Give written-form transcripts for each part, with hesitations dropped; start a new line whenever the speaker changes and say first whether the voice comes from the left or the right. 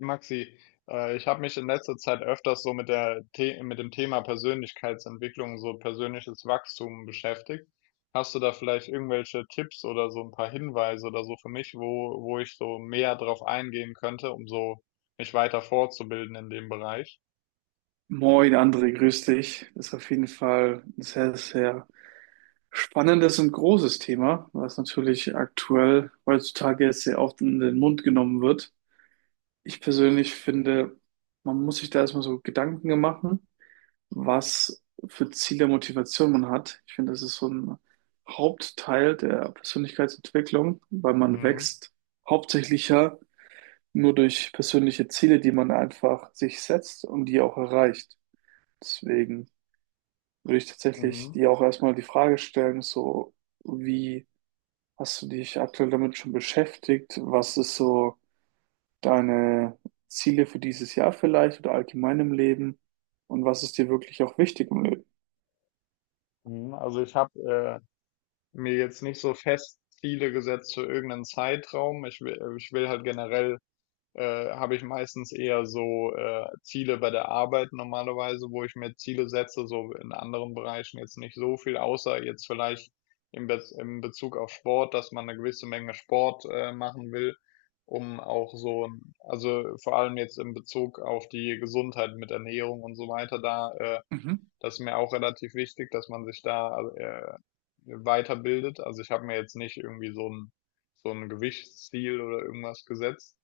left: Maxi, ich habe mich in letzter Zeit öfters so mit der The mit dem Thema Persönlichkeitsentwicklung, so persönliches Wachstum beschäftigt. Hast du da vielleicht irgendwelche Tipps oder so ein paar Hinweise oder so für mich, wo ich so mehr drauf eingehen könnte, um so mich weiter fortzubilden in dem Bereich?
right: Moin André, grüß dich. Das ist auf jeden Fall ein sehr, sehr spannendes und großes Thema, was natürlich aktuell heutzutage jetzt sehr oft in den Mund genommen wird. Ich persönlich finde, man muss sich da erstmal so Gedanken machen, was für Ziele, Motivation man hat. Ich finde, das ist so ein Hauptteil der Persönlichkeitsentwicklung, weil man
left: Mhm.
right: wächst hauptsächlich ja nur durch persönliche Ziele, die man einfach sich setzt und die auch erreicht. Deswegen würde ich tatsächlich
left: Mhm.
right: dir auch erstmal die Frage stellen, so wie hast du dich aktuell damit schon beschäftigt? Was ist so deine Ziele für dieses Jahr vielleicht oder allgemein im Leben? Und was ist dir wirklich auch wichtig im Leben?
left: Mhm. Also ich habe mir jetzt nicht so fest Ziele gesetzt für irgendeinen Zeitraum. Ich will halt generell habe ich meistens eher so Ziele bei der Arbeit normalerweise, wo ich mir Ziele setze, so in anderen Bereichen jetzt nicht so viel, außer jetzt vielleicht im Bezug auf Sport, dass man eine gewisse Menge Sport machen will, um auch so, ein- also vor allem jetzt im Bezug auf die Gesundheit mit Ernährung und so weiter, da
right: Mhm.
left: das ist mir auch relativ wichtig, dass man sich da also, weiterbildet. Also ich habe mir jetzt nicht irgendwie so ein Gewichtsziel oder irgendwas gesetzt,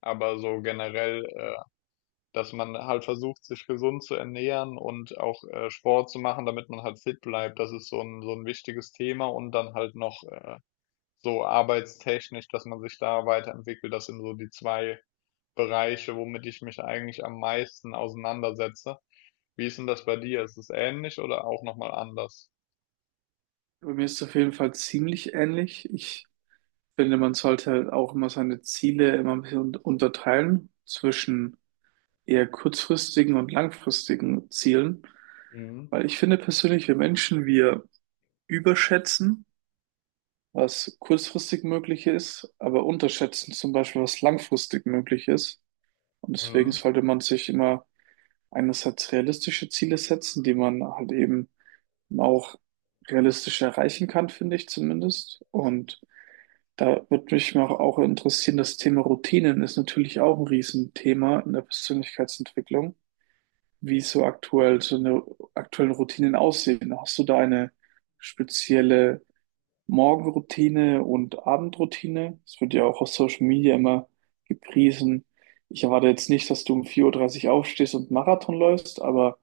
left: aber so generell, dass man halt versucht, sich gesund zu ernähren und auch Sport zu machen, damit man halt fit bleibt. Das ist so ein wichtiges Thema und dann halt noch so arbeitstechnisch, dass man sich da weiterentwickelt. Das sind so die 2 Bereiche, womit ich mich eigentlich am meisten auseinandersetze. Wie ist denn das bei dir? Ist es ähnlich oder auch noch mal anders?
right: Bei mir ist es auf jeden Fall ziemlich ähnlich. Ich finde, man sollte halt auch immer seine Ziele immer ein bisschen unterteilen zwischen eher kurzfristigen und langfristigen Zielen,
left: Mhm.
right: weil ich finde persönlich, wir Menschen, wir überschätzen, was kurzfristig möglich ist, aber unterschätzen zum Beispiel, was langfristig möglich ist. Und deswegen
left: Mhm.
right: sollte man sich immer einerseits realistische Ziele setzen, die man halt eben auch realistisch erreichen kann, finde ich zumindest. Und da würde mich mal auch interessieren, das Thema Routinen ist natürlich auch ein Riesenthema in der Persönlichkeitsentwicklung. Wie so aktuell so eine aktuellen Routinen aussehen. Hast du da eine spezielle Morgenroutine und Abendroutine? Das wird ja auch auf Social Media immer gepriesen. Ich erwarte jetzt nicht, dass du um 4:30 Uhr aufstehst und Marathon läufst, aber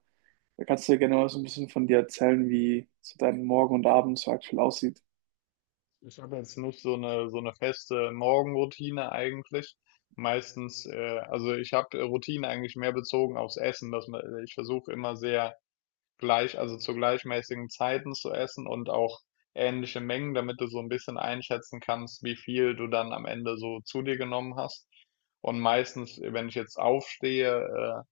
right: da kannst du ja gerne mal so ein bisschen von dir erzählen, wie so dein Morgen und Abend so aktuell aussieht.
left: Ich habe jetzt nicht so eine feste Morgenroutine eigentlich. Meistens, also ich habe Routine eigentlich mehr bezogen aufs Essen, ich versuche immer sehr gleich, also zu gleichmäßigen Zeiten zu essen und auch ähnliche Mengen, damit du so ein bisschen einschätzen kannst, wie viel du dann am Ende so zu dir genommen hast. Und meistens, wenn ich jetzt aufstehe,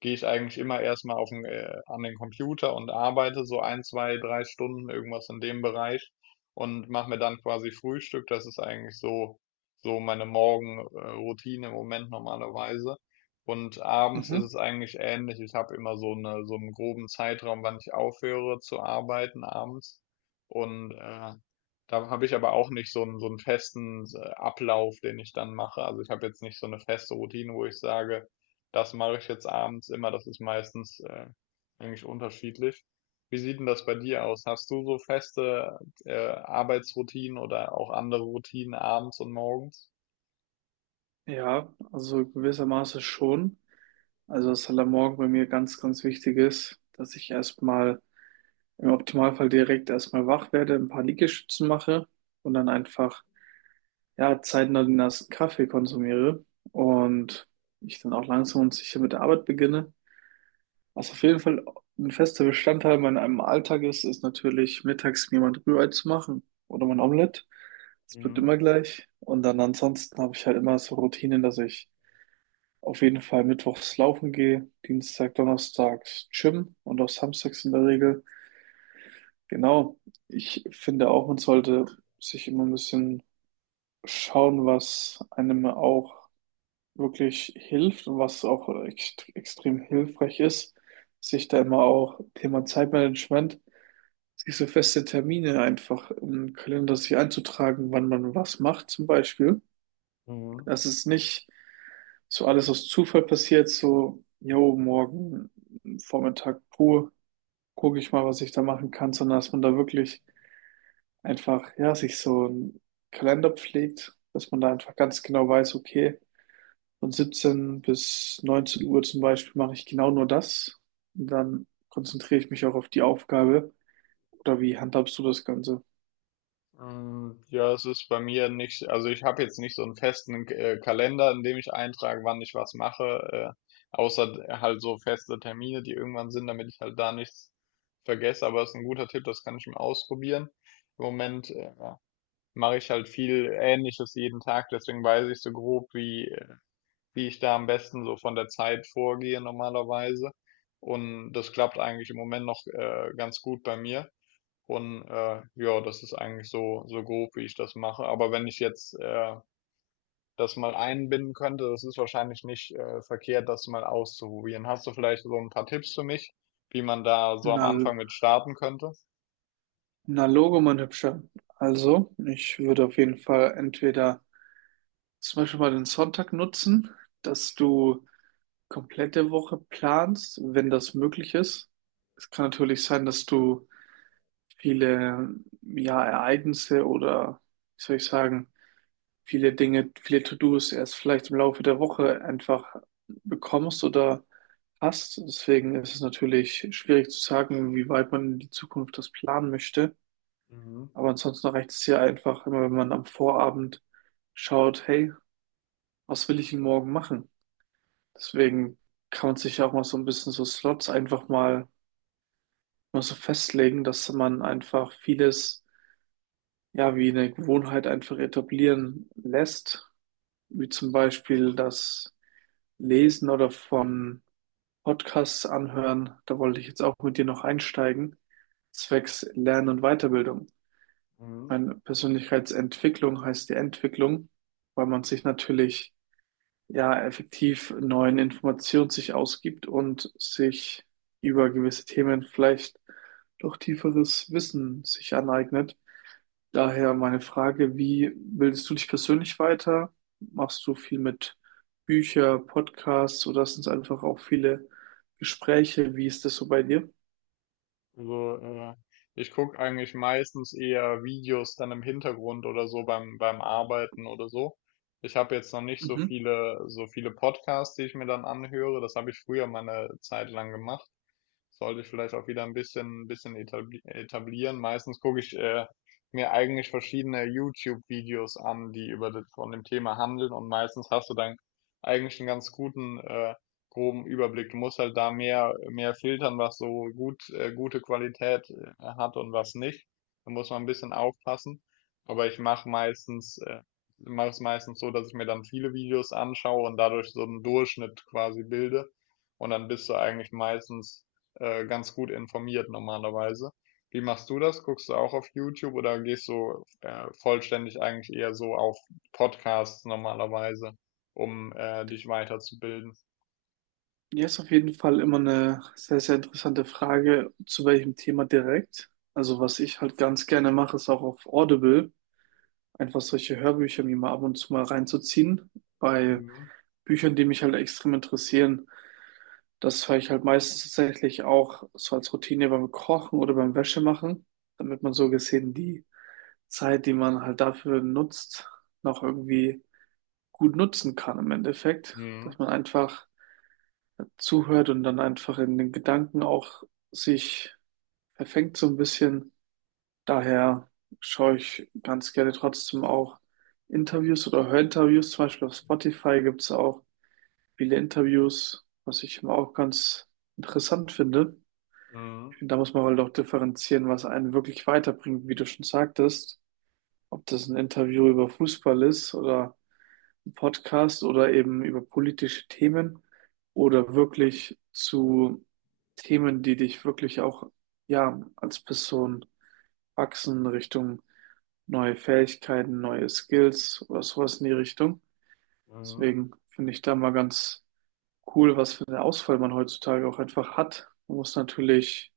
left: gehe ich eigentlich immer erstmal an den Computer und arbeite so ein, 2, 3 Stunden, irgendwas in dem Bereich und mache mir dann quasi Frühstück. Das ist eigentlich so meine Morgenroutine im Moment normalerweise. Und abends ist
right: Mhm.
left: es eigentlich ähnlich. Ich habe immer so 'n groben Zeitraum, wann ich aufhöre zu arbeiten abends. Und, da habe ich aber auch nicht so einen festen s Ablauf, den ich dann mache. Also, ich habe jetzt nicht so eine feste Routine, wo ich sage: Das mache ich jetzt abends immer, das ist meistens, eigentlich unterschiedlich. Wie sieht denn das bei dir aus? Hast du so feste, Arbeitsroutinen oder auch andere Routinen abends und morgens?
right: Ja, also gewissermaßen schon. Also was halt am Morgen bei mir ganz, ganz wichtig ist, dass ich erstmal im Optimalfall direkt erstmal wach werde, ein paar Liegestützen mache und dann einfach ja, zeitnah den ersten Kaffee konsumiere und ich dann auch langsam und sicher mit der Arbeit beginne. Was auf jeden Fall ein fester Bestandteil in meinem Alltag ist, ist natürlich mittags mir mal ein Rührei zu machen oder mein Omelett. Das bleibt
left: Mhm.
right: immer gleich. Und dann ansonsten habe ich halt immer so Routinen, dass ich auf jeden Fall mittwochs laufen gehe, Dienstag, Donnerstags Gym und auch samstags in der Regel. Genau. Ich finde auch, man sollte sich immer ein bisschen schauen, was einem auch wirklich hilft und was auch extrem hilfreich ist, sich da immer auch Thema Zeitmanagement, sich so feste Termine einfach im Kalender sich einzutragen, wann man was macht zum Beispiel.
left: Mhm.
right: Dass es nicht so alles aus Zufall passiert, so, jo, morgen Vormittag pur, gucke ich mal, was ich da machen kann, sondern dass man da wirklich einfach, ja, sich so einen Kalender pflegt, dass man da einfach ganz genau weiß, okay, von 17 bis 19 Uhr zum Beispiel mache ich genau nur das. Und dann konzentriere ich mich auch auf die Aufgabe. Oder wie handhabst du das Ganze?
left: Mm, ja, es ist bei mir nicht, also ich habe jetzt nicht so einen festen Kalender, in dem ich eintrage, wann ich was mache, außer d- halt so feste Termine, die irgendwann sind, damit ich halt da nichts vergesse. Aber es ist ein guter Tipp, das kann ich mir ausprobieren. Im Moment mache ich halt viel Ähnliches jeden Tag, deswegen weiß ich so grob, wie ich da am besten so von der Zeit vorgehe normalerweise. Und das klappt eigentlich im Moment noch ganz gut bei mir. Und ja, das ist eigentlich so, so grob, wie ich das mache. Aber wenn ich jetzt das mal einbinden könnte, das ist wahrscheinlich nicht verkehrt, das mal auszuprobieren. Hast du vielleicht so ein paar Tipps für mich, wie man da so am
right: Na,
left: Anfang mit starten könnte?
right: na Logo, mein Hübscher. Also, ich würde auf jeden Fall entweder zum Beispiel mal den Sonntag nutzen, dass du komplette Woche planst, wenn das möglich ist. Es kann natürlich sein, dass du viele, ja, Ereignisse oder, wie soll ich sagen, viele Dinge, viele To-Dos erst vielleicht im Laufe der Woche einfach bekommst oder hast. Deswegen ist es natürlich schwierig zu sagen, wie weit man in die Zukunft das planen möchte.
left: Mhm.
right: Aber ansonsten reicht es ja einfach immer, wenn man am Vorabend schaut, hey, was will ich denn morgen machen? Deswegen kann man sich ja auch mal so ein bisschen so Slots einfach mal so festlegen, dass man einfach vieles, ja, wie eine Gewohnheit einfach etablieren lässt. Wie zum Beispiel, dass Lesen oder von Podcasts anhören. Da wollte ich jetzt auch mit dir noch einsteigen. Zwecks Lernen und Weiterbildung.
left: Mhm.
right: Meine Persönlichkeitsentwicklung heißt die Entwicklung, weil man sich natürlich ja effektiv neuen Informationen sich ausgibt und sich über gewisse Themen vielleicht doch tieferes Wissen sich aneignet. Daher meine Frage, wie bildest du dich persönlich weiter? Machst du viel mit Bücher, Podcasts oder sind es einfach auch viele Gespräche? Wie ist das so bei dir?
left: Also, ich gucke eigentlich meistens eher Videos dann im Hintergrund oder so beim Arbeiten oder so. Ich habe jetzt noch nicht
right: Mhm.
left: so viele Podcasts, die ich mir dann anhöre. Das habe ich früher mal eine Zeit lang gemacht, sollte ich vielleicht auch wieder ein bisschen etablieren. Meistens gucke ich mir eigentlich verschiedene YouTube-Videos an, die über von dem Thema handeln und meistens hast du dann eigentlich einen ganz guten groben Überblick. Du musst halt da mehr filtern, was gute Qualität hat und was nicht. Da muss man ein bisschen aufpassen. Aber ich mache meistens, mache es meistens so, dass ich mir dann viele Videos anschaue und dadurch so einen Durchschnitt quasi bilde. Und dann bist du eigentlich meistens ganz gut informiert normalerweise. Wie machst du das? Guckst du auch auf YouTube oder gehst du vollständig eigentlich eher so auf Podcasts normalerweise, um dich weiterzubilden?
right: Ja, ist auf jeden Fall immer eine sehr, sehr interessante Frage, zu welchem Thema direkt. Also was ich halt ganz gerne mache, ist auch auf Audible einfach solche Hörbücher mir mal ab und zu mal reinzuziehen bei
left: Mhm.
right: Büchern, die mich halt extrem interessieren. Das höre ich halt meistens tatsächlich auch so als Routine beim Kochen oder beim Wäschemachen, damit man so gesehen die Zeit, die man halt dafür nutzt, noch irgendwie gut nutzen kann im Endeffekt,
left: Mhm.
right: dass man einfach zuhört und dann einfach in den Gedanken auch sich verfängt so ein bisschen. Daher schaue ich ganz gerne trotzdem auch Interviews oder höre Interviews. Zum Beispiel auf Spotify gibt es auch viele Interviews, was ich immer auch ganz interessant finde.
left: Mhm.
right: Da muss man halt auch differenzieren, was einen wirklich weiterbringt, wie du schon sagtest. Ob das ein Interview über Fußball ist oder ein Podcast oder eben über politische Themen oder wirklich zu Themen, die dich wirklich auch, ja, als Person wachsen Richtung neue Fähigkeiten, neue Skills oder sowas in die Richtung.
left: Mhm.
right: Deswegen finde ich da mal ganz cool, was für eine Auswahl man heutzutage auch einfach hat. Man muss natürlich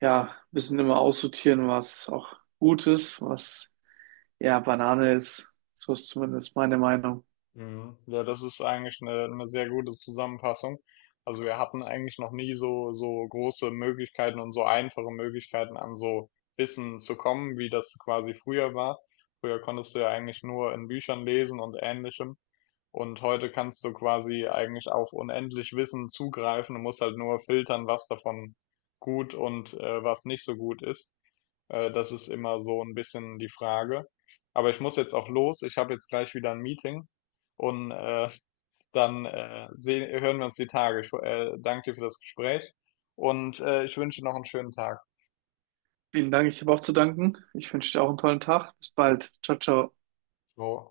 right: ja, müssen immer aussortieren, was auch gut ist, was eher Banane ist. So ist zumindest meine Meinung.
left: Mhm. Ja, das ist eigentlich eine sehr gute Zusammenfassung. Also wir hatten eigentlich noch nie so große Möglichkeiten und so einfache Möglichkeiten an so Wissen zu kommen, wie das quasi früher war. Früher konntest du ja eigentlich nur in Büchern lesen und ähnlichem. Und heute kannst du quasi eigentlich auf unendlich Wissen zugreifen. Du musst halt nur filtern, was davon gut und was nicht so gut ist. Das ist immer so ein bisschen die Frage. Aber ich muss jetzt auch los. Ich habe jetzt gleich wieder ein Meeting und dann hören wir uns die Tage. Ich danke dir für das Gespräch und ich wünsche dir noch einen schönen Tag.
right: Vielen Dank, ich habe auch zu danken. Ich wünsche dir auch einen tollen Tag. Bis bald. Ciao, ciao.
left: So.